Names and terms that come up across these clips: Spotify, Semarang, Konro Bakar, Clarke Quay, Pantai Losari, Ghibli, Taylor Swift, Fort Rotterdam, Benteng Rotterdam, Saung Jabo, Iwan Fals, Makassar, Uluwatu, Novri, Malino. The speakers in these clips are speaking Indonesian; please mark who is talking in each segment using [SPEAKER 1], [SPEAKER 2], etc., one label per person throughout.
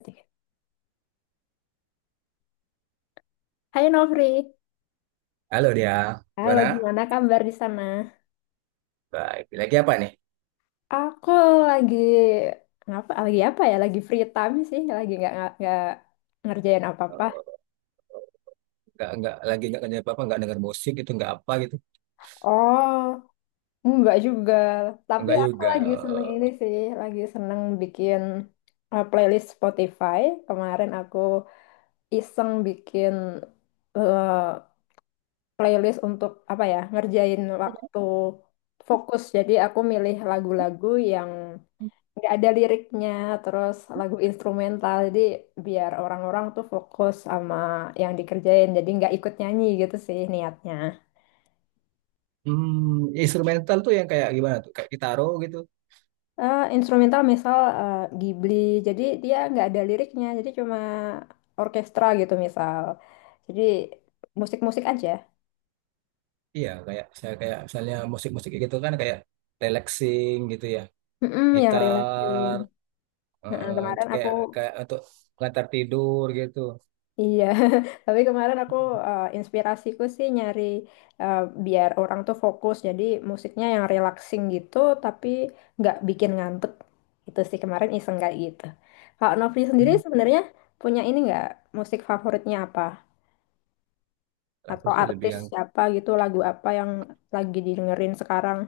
[SPEAKER 1] Oke. Hai Novri,
[SPEAKER 2] Halo dia,
[SPEAKER 1] halo,
[SPEAKER 2] gimana?
[SPEAKER 1] gimana kabar di sana?
[SPEAKER 2] Baik, lagi apa nih?
[SPEAKER 1] Aku lagi ngapa? Lagi apa ya? Lagi free time sih, lagi nggak ngerjain apa-apa.
[SPEAKER 2] Eh, nggak, lagi nggak kerja apa-apa, nggak denger musik gitu, nggak apa gitu.
[SPEAKER 1] Oh, nggak juga. Tapi
[SPEAKER 2] Nggak
[SPEAKER 1] aku
[SPEAKER 2] juga.
[SPEAKER 1] lagi seneng ini
[SPEAKER 2] eh,
[SPEAKER 1] sih, lagi seneng bikin playlist Spotify. Kemarin aku iseng bikin uh, playlist untuk apa ya? Ngerjain waktu fokus. Jadi aku milih lagu-lagu yang nggak ada liriknya, terus lagu instrumental, jadi biar orang-orang tuh fokus sama yang dikerjain, jadi nggak ikut nyanyi gitu sih niatnya.
[SPEAKER 2] hmm, instrumental tuh yang kayak gimana tuh? Kayak gitaro gitu.
[SPEAKER 1] Instrumental misal Ghibli, jadi dia nggak ada liriknya, jadi cuma orkestra gitu misal, jadi musik-musik aja.
[SPEAKER 2] Iya, kayak saya kayak misalnya musik-musik gitu kan kayak relaxing gitu ya.
[SPEAKER 1] Mm-mm, yang relaxing.
[SPEAKER 2] Gitar,
[SPEAKER 1] Nah,
[SPEAKER 2] itu
[SPEAKER 1] kemarin aku
[SPEAKER 2] kayak kayak untuk pengantar tidur gitu.
[SPEAKER 1] iya, tapi kemarin aku inspirasiku sih nyari eh, biar orang tuh fokus, jadi musiknya yang relaxing gitu, tapi nggak bikin ngantuk. Itu sih kemarin iseng kayak gitu. Kalau Novi sendiri
[SPEAKER 2] Hmm,
[SPEAKER 1] sebenarnya punya ini nggak, musik favoritnya apa?
[SPEAKER 2] aku
[SPEAKER 1] Atau
[SPEAKER 2] sih lebih
[SPEAKER 1] artis
[SPEAKER 2] yang
[SPEAKER 1] siapa gitu, lagu apa yang lagi didengerin sekarang?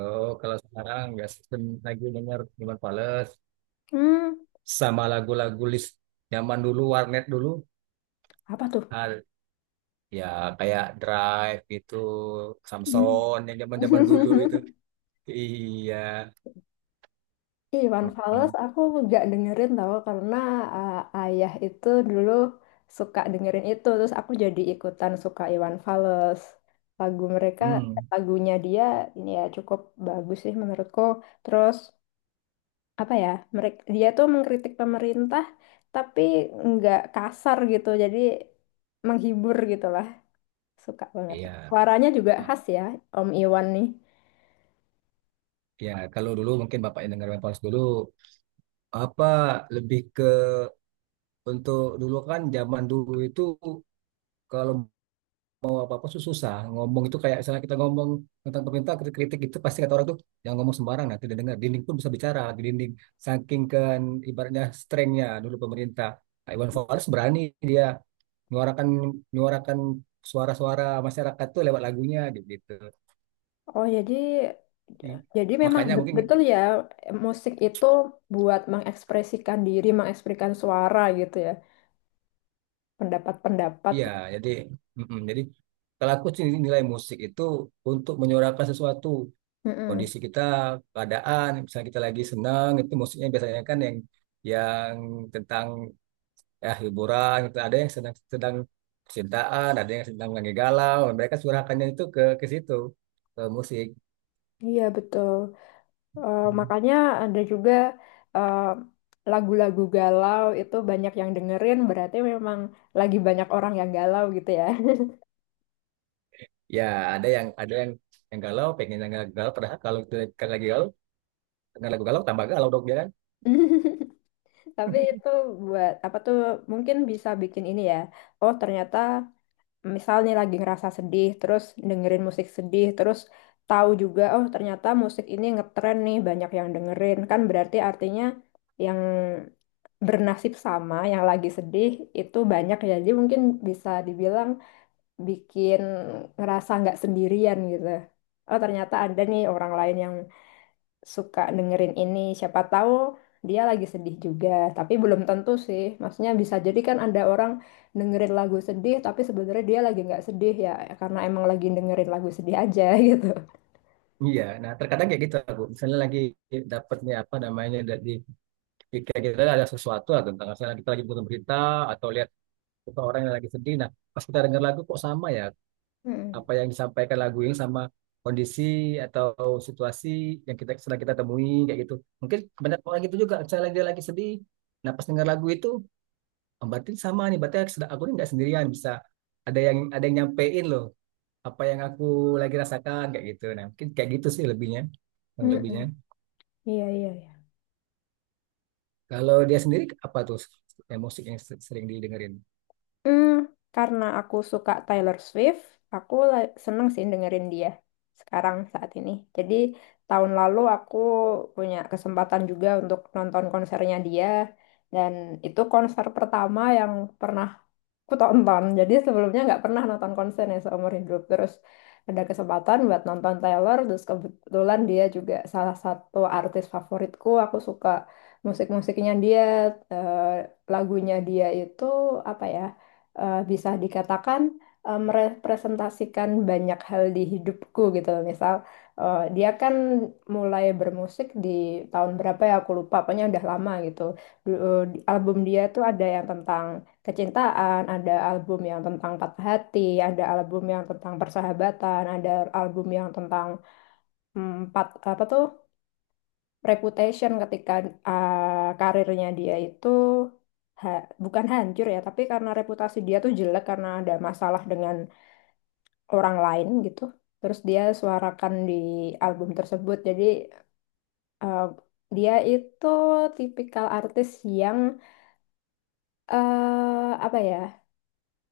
[SPEAKER 2] oh kalau sekarang nggak sistem lagi denger Iwan Fals
[SPEAKER 1] Hmm,
[SPEAKER 2] sama lagu-lagu list zaman dulu warnet dulu.
[SPEAKER 1] apa tuh?
[SPEAKER 2] Ya kayak Drive gitu,
[SPEAKER 1] Hmm.
[SPEAKER 2] Samson yang zaman-zaman dulu itu. Iya.
[SPEAKER 1] Ih, Iwan Fals
[SPEAKER 2] Mm-mm.
[SPEAKER 1] aku nggak dengerin tau karena uh, ayah itu dulu suka dengerin itu, terus aku jadi ikutan suka Iwan Fals. lagu mereka
[SPEAKER 2] Hmm.
[SPEAKER 1] Lagunya dia ini ya cukup bagus sih menurutku, terus apa ya, dia tuh mengkritik pemerintah tapi nggak kasar gitu, jadi menghibur gitu lah, suka banget,
[SPEAKER 2] Iya.
[SPEAKER 1] suaranya juga
[SPEAKER 2] Nah,
[SPEAKER 1] khas ya, Om Iwan nih.
[SPEAKER 2] ya kalau dulu mungkin bapaknya dengar Pals dulu, apa lebih ke, untuk dulu kan zaman dulu itu kalau mau apa-apa tuh susah. Ngomong itu kayak misalnya kita ngomong tentang pemerintah, kritik-kritik itu pasti kata orang tuh jangan ngomong sembarang nanti tidak dengar. Dinding pun bisa bicara di dinding. Saking kan ibaratnya strengthnya dulu pemerintah. Pak Iwan Fals berani, dia menyuarakan menyuarakan suara-suara masyarakat tuh lewat lagunya gitu.
[SPEAKER 1] Oh, jadi
[SPEAKER 2] I-
[SPEAKER 1] memang
[SPEAKER 2] Makanya mungkin
[SPEAKER 1] betul ya, musik itu buat mengekspresikan diri, mengekspresikan suara gitu ya, pendapat-pendapat.
[SPEAKER 2] iya, jadi mm-mm. Jadi kalau aku sih nilai musik itu untuk menyuarakan sesuatu
[SPEAKER 1] Mm-mm.
[SPEAKER 2] kondisi kita, keadaan. Misalnya kita lagi senang, itu musiknya biasanya kan yang yang tentang ya hiburan, gitu. Ada yang sedang sedang percintaan, ada yang sedang lagi galau, mereka curahkannya itu ke situ, ke musik.
[SPEAKER 1] Iya, betul. Makanya ada juga eh, lagu-lagu galau itu banyak yang dengerin, berarti memang lagi banyak orang yang galau gitu ya.
[SPEAKER 2] Ya, ada yang galau, pengen yang galau, padahal kalau itu kan lagi galau, dengan lagu galau tambah galau dong dia kan.
[SPEAKER 1] Tapi itu buat apa tuh? Mungkin bisa bikin ini ya. Oh, ternyata. Misal nih lagi ngerasa sedih, terus dengerin musik sedih, terus tahu juga, oh ternyata musik ini ngetren nih, banyak yang dengerin. Kan berarti artinya yang bernasib sama, yang lagi sedih, itu banyak ya. Jadi mungkin bisa dibilang bikin ngerasa nggak sendirian gitu. Oh, ternyata ada nih orang lain yang suka dengerin ini. Siapa tahu dia lagi sedih juga, tapi belum tentu sih. Maksudnya bisa jadi kan ada orang dengerin lagu sedih, tapi sebenarnya dia lagi nggak sedih ya, karena emang lagi dengerin lagu sedih aja gitu.
[SPEAKER 2] Iya, nah terkadang kayak gitu aku. Misalnya lagi dapatnya apa namanya kayak kita ada sesuatu lah tentang misalnya kita lagi butuh berita atau lihat suka orang yang lagi sedih. Nah, pas kita dengar lagu kok sama ya
[SPEAKER 1] Mm-mm.
[SPEAKER 2] apa yang disampaikan lagu ini sama kondisi atau situasi yang kita sedang kita temui kayak gitu. Mungkin banyak orang gitu juga, misalnya dia lagi sedih. Nah, pas dengar lagu itu, oh, berarti sama nih, berarti aku sedang- aku ini nggak sendirian, bisa ada yang nyampein loh apa yang aku lagi rasakan kayak gitu. Nah, mungkin kayak gitu sih lebihnya, yang
[SPEAKER 1] Mm-mm.
[SPEAKER 2] lebihnya.
[SPEAKER 1] Iya, iya.
[SPEAKER 2] Kalau dia sendiri apa tuh emosi yang sering didengerin?
[SPEAKER 1] Hmm, karena aku suka Taylor Swift, aku seneng sih dengerin dia sekarang saat ini. Jadi tahun lalu aku punya kesempatan juga untuk nonton konsernya dia, dan itu konser pertama yang pernah aku tonton. Jadi sebelumnya nggak pernah nonton konsernya seumur hidup. Terus ada kesempatan buat nonton Taylor, terus kebetulan dia juga salah satu artis favoritku. Aku suka musik-musiknya dia, eh, lagunya dia itu apa ya? Bisa dikatakan merepresentasikan banyak hal di hidupku gitu loh. Misal dia kan mulai bermusik di tahun berapa ya aku lupa, pokoknya udah lama gitu. Album dia tuh ada yang tentang kecintaan, ada album yang tentang patah hati, ada album yang tentang persahabatan, ada album yang tentang hmm, empat apa tuh, reputation, ketika karirnya dia itu bukan hancur ya, tapi karena reputasi dia tuh jelek karena ada masalah dengan orang lain gitu. Terus dia suarakan di album tersebut. Jadi uh, dia itu tipikal artis yang eh apa ya,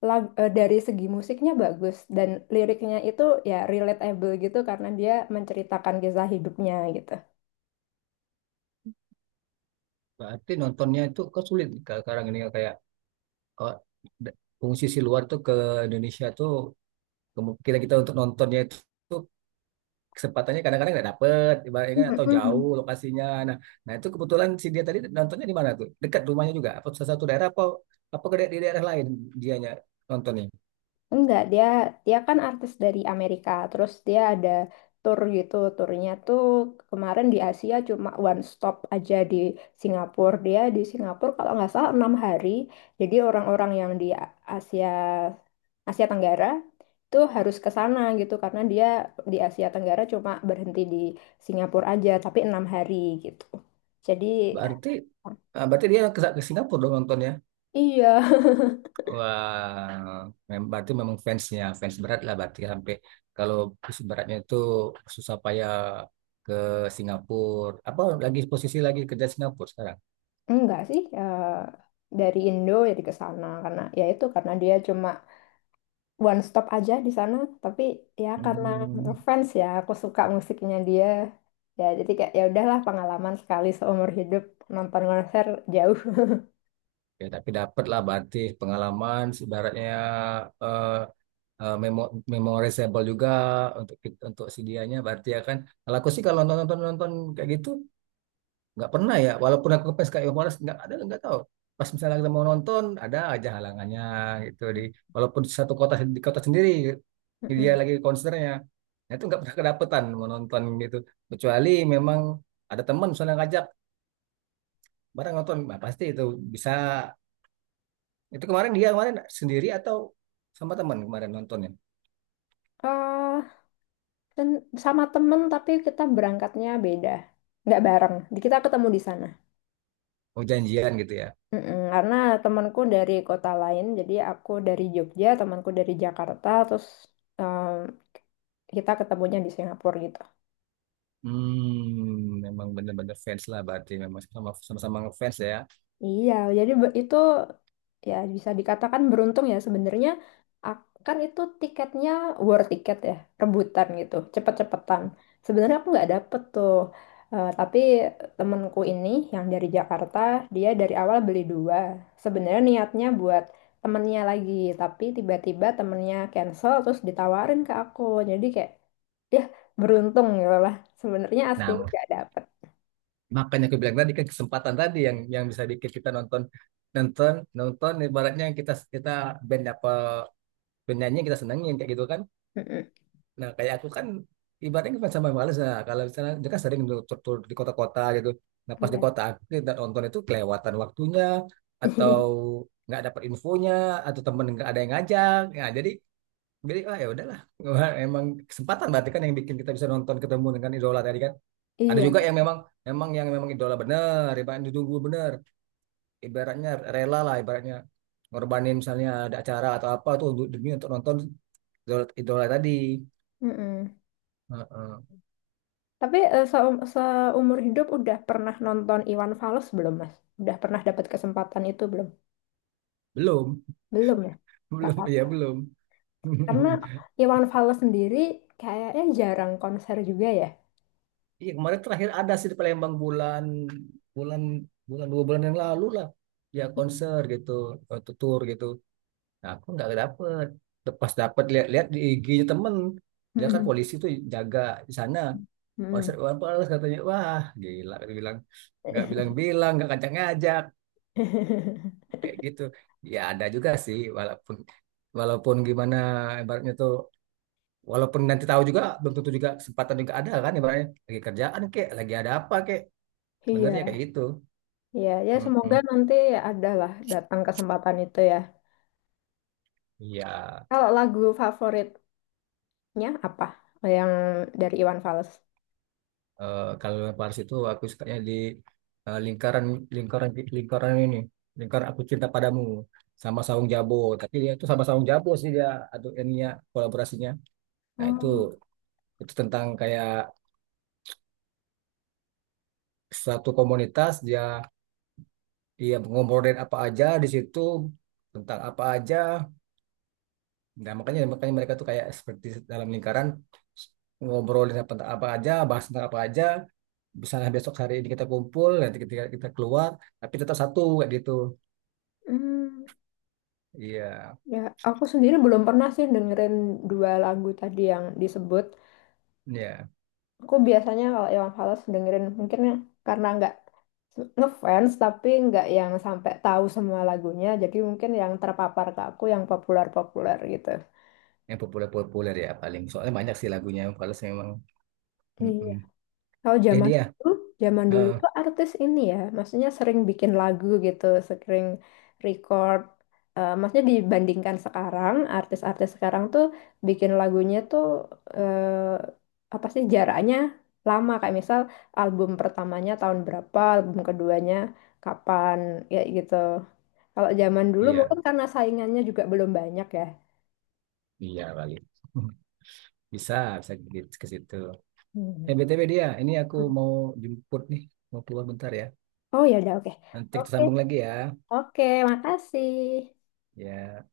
[SPEAKER 1] dari segi musiknya bagus dan liriknya itu ya relatable gitu karena dia menceritakan kisah hidupnya gitu.
[SPEAKER 2] Berarti nontonnya itu kok sulit nih, kalau sekarang ini kayak oh, fungsi si luar tuh ke Indonesia tuh kita kita untuk nontonnya itu tuh kesempatannya kadang-kadang nggak dapet ibaratnya kan, atau jauh
[SPEAKER 1] Mhm.
[SPEAKER 2] lokasinya. Nah nah itu kebetulan si dia tadi nontonnya di mana tuh, dekat rumahnya juga apa salah satu daerah, apa apa di daerah lain dianya nontonnya.
[SPEAKER 1] Enggak, dia dia kan artis dari Amerika. Terus dia ada tour gitu. Turnya tuh kemarin di Asia cuma one stop aja di Singapura. Dia di Singapura kalau nggak salah 6 hari. Jadi orang-orang yang di Asia Asia Tenggara itu harus ke sana gitu karena dia di Asia Tenggara cuma berhenti di Singapura aja, tapi 6 hari gitu. Jadi
[SPEAKER 2] Berarti ah, berarti dia ke Singapura dong nontonnya.
[SPEAKER 1] iya,
[SPEAKER 2] Wah, berarti memang fansnya fans berat lah berarti ya, sampai kalau fans beratnya itu susah payah ke Singapura. Apa lagi posisi lagi kerja Singapura sekarang?
[SPEAKER 1] enggak sih. Dari Indo jadi ke sana karena ya itu, karena dia cuma one stop aja di sana, tapi ya karena
[SPEAKER 2] Hmm,
[SPEAKER 1] ngefans ya, aku suka musiknya dia, ya jadi kayak ya udahlah, pengalaman sekali seumur hidup nonton konser jauh.
[SPEAKER 2] ya tapi dapat lah berarti pengalaman sebaratnya, eh memorizable juga untuk untuk si dianya berarti ya kan. Kalau aku sih kalau nonton-nonton kayak gitu nggak pernah ya, walaupun aku ke PSKI Forest nggak ada, nggak tahu, pas misalnya kita mau nonton ada aja halangannya gitu di, walaupun di satu kota di kota sendiri dia
[SPEAKER 1] Mm-mm.
[SPEAKER 2] lagi konsernya, nah itu nggak pernah kedapetan mau nonton gitu, kecuali memang ada teman misalnya ngajak bareng nonton, nah pasti itu bisa. Itu kemarin dia kemarin sendiri atau sama teman kemarin nontonnya,
[SPEAKER 1] Eh, dan sama temen, tapi kita berangkatnya beda, nggak bareng. Jadi kita ketemu di sana.
[SPEAKER 2] mau janjian gitu ya.
[SPEAKER 1] Mm-mm, karena temanku dari kota lain, jadi aku dari Jogja, temanku dari Jakarta, terus em, kita ketemunya di Singapura gitu.
[SPEAKER 2] Hmm, memang bener-bener fans lah berarti, memang sama, sama-sama ngefans ya.
[SPEAKER 1] Iya, jadi itu ya bisa dikatakan beruntung ya sebenarnya. Kan itu tiketnya war tiket ya, rebutan gitu, cepet-cepetan. Sebenarnya aku nggak dapet tuh. Tapi temenku ini, yang dari Jakarta, dia dari awal beli dua. Sebenarnya niatnya buat temennya lagi, tapi tiba-tiba temennya cancel, terus ditawarin ke aku. Jadi kayak ya beruntung gitu lah. Sebenarnya aslinya
[SPEAKER 2] Nah,
[SPEAKER 1] nggak dapet.
[SPEAKER 2] makanya aku bilang tadi kan, kesempatan tadi yang bisa bikin kita nonton nonton nonton ibaratnya kita kita band, apa band nyanyi yang kita senengin kayak gitu kan.
[SPEAKER 1] Mm-mm.
[SPEAKER 2] Nah kayak aku kan ibaratnya kan sama males lah. Kalau misalnya dia kan sering dulu tur, tur di kota-kota gitu. Nah pas di
[SPEAKER 1] Iya.
[SPEAKER 2] kota aku tidak nonton itu kelewatan waktunya, atau nggak dapat infonya, atau temen nggak ada yang ngajak. Nah jadi ah ya udahlah. Emang kesempatan berarti kan yang bikin kita bisa nonton ketemu dengan idola tadi kan. Ada
[SPEAKER 1] Iya.
[SPEAKER 2] juga yang memang, memang yang memang idola bener, ibaratnya ditunggu bener, ibaratnya rela lah, ibaratnya ngorbanin misalnya ada acara atau apa tuh untuk demi untuk nonton idola, idola tadi.
[SPEAKER 1] Mm-mm.
[SPEAKER 2] Heeh.
[SPEAKER 1] Tapi seumur hidup udah pernah nonton Iwan Fals belum, Mas? Udah pernah dapat kesempatan itu belum?
[SPEAKER 2] Belum,
[SPEAKER 1] Belum ya? Gak
[SPEAKER 2] belum ya
[SPEAKER 1] apa-apa.
[SPEAKER 2] belum.
[SPEAKER 1] Karena Iwan Fals sendiri kayaknya jarang konser juga ya.
[SPEAKER 2] Iya kemarin terakhir ada sih di Palembang, bulan bulan bulan dua bulan yang lalu lah, ya konser gitu, atau tour gitu. Nah, aku nggak dapet. Pas dapet lihat-lihat di IG-nya temen, dia kan polisi tuh jaga di sana. Pasar
[SPEAKER 1] Hmm.
[SPEAKER 2] Iwan Fals katanya, wah gila. Dia bilang nggak bilang-bilang, nggak kacang ngajak kayak gitu. Ya ada juga sih, walaupun walaupun gimana ibaratnya tuh, walaupun nanti tahu juga belum tentu juga kesempatan juga ada kan, ibaratnya lagi kerjaan kek, lagi ada apa kek, sebenarnya kayak
[SPEAKER 1] Iya,
[SPEAKER 2] gitu.
[SPEAKER 1] iya, ya semoga
[SPEAKER 2] Mm-mm.
[SPEAKER 1] nanti ada lah datang kesempatan itu ya.
[SPEAKER 2] Iya,
[SPEAKER 1] Kalau lagu favoritnya apa? Yang dari Iwan Fals?
[SPEAKER 2] kalau Iwan Fals itu aku sukanya di eh, lingkaran lingkaran lingkaran ini, lingkaran aku cinta padamu sama Saung Jabo, tapi dia itu sama Saung Jabo sih dia, aduh ininya kolaborasinya. Nah, itu
[SPEAKER 1] Oh,
[SPEAKER 2] Itu tentang kayak suatu komunitas, dia dia ngobrolin apa aja di situ, tentang apa aja. Nah, makanya makanya mereka tuh kayak seperti dalam lingkaran ngobrolin apa, apa aja, bahas tentang apa aja. Misalnya besok hari ini kita kumpul, nanti ketika kita keluar, tapi tetap satu kayak gitu.
[SPEAKER 1] hmm,
[SPEAKER 2] Iya,
[SPEAKER 1] ya aku sendiri belum pernah sih dengerin dua lagu tadi yang disebut.
[SPEAKER 2] iya.
[SPEAKER 1] Aku biasanya kalau Iwan Fals dengerin mungkin ya, karena nggak ngefans, tapi nggak yang sampai tahu semua lagunya, jadi mungkin yang terpapar ke aku yang populer-populer gitu.
[SPEAKER 2] Yang populer-populer ya paling. Soalnya banyak sih lagunya kalau saya memang. Mm-mm.
[SPEAKER 1] Kalau
[SPEAKER 2] Eh
[SPEAKER 1] zaman
[SPEAKER 2] dia,
[SPEAKER 1] dulu, zaman dulu
[SPEAKER 2] Eh,
[SPEAKER 1] tuh artis ini ya, maksudnya sering bikin lagu gitu, sering record. Maksudnya dibandingkan sekarang, artis-artis sekarang tuh bikin lagunya tuh apa sih jaraknya, lama. Kayak misal album pertamanya tahun berapa, album keduanya kapan, ya gitu. Kalau zaman dulu mungkin
[SPEAKER 2] iya,
[SPEAKER 1] karena saingannya juga belum banyak ya.
[SPEAKER 2] iya kali. Bisa, bisa ke situ.
[SPEAKER 1] Hmm.
[SPEAKER 2] Eh, BTW dia, ini aku mau jemput nih, mau keluar bentar ya.
[SPEAKER 1] Oh ya udah, oke.
[SPEAKER 2] Nanti kita
[SPEAKER 1] Oke,
[SPEAKER 2] sambung lagi ya.
[SPEAKER 1] oke, makasih.
[SPEAKER 2] Ya.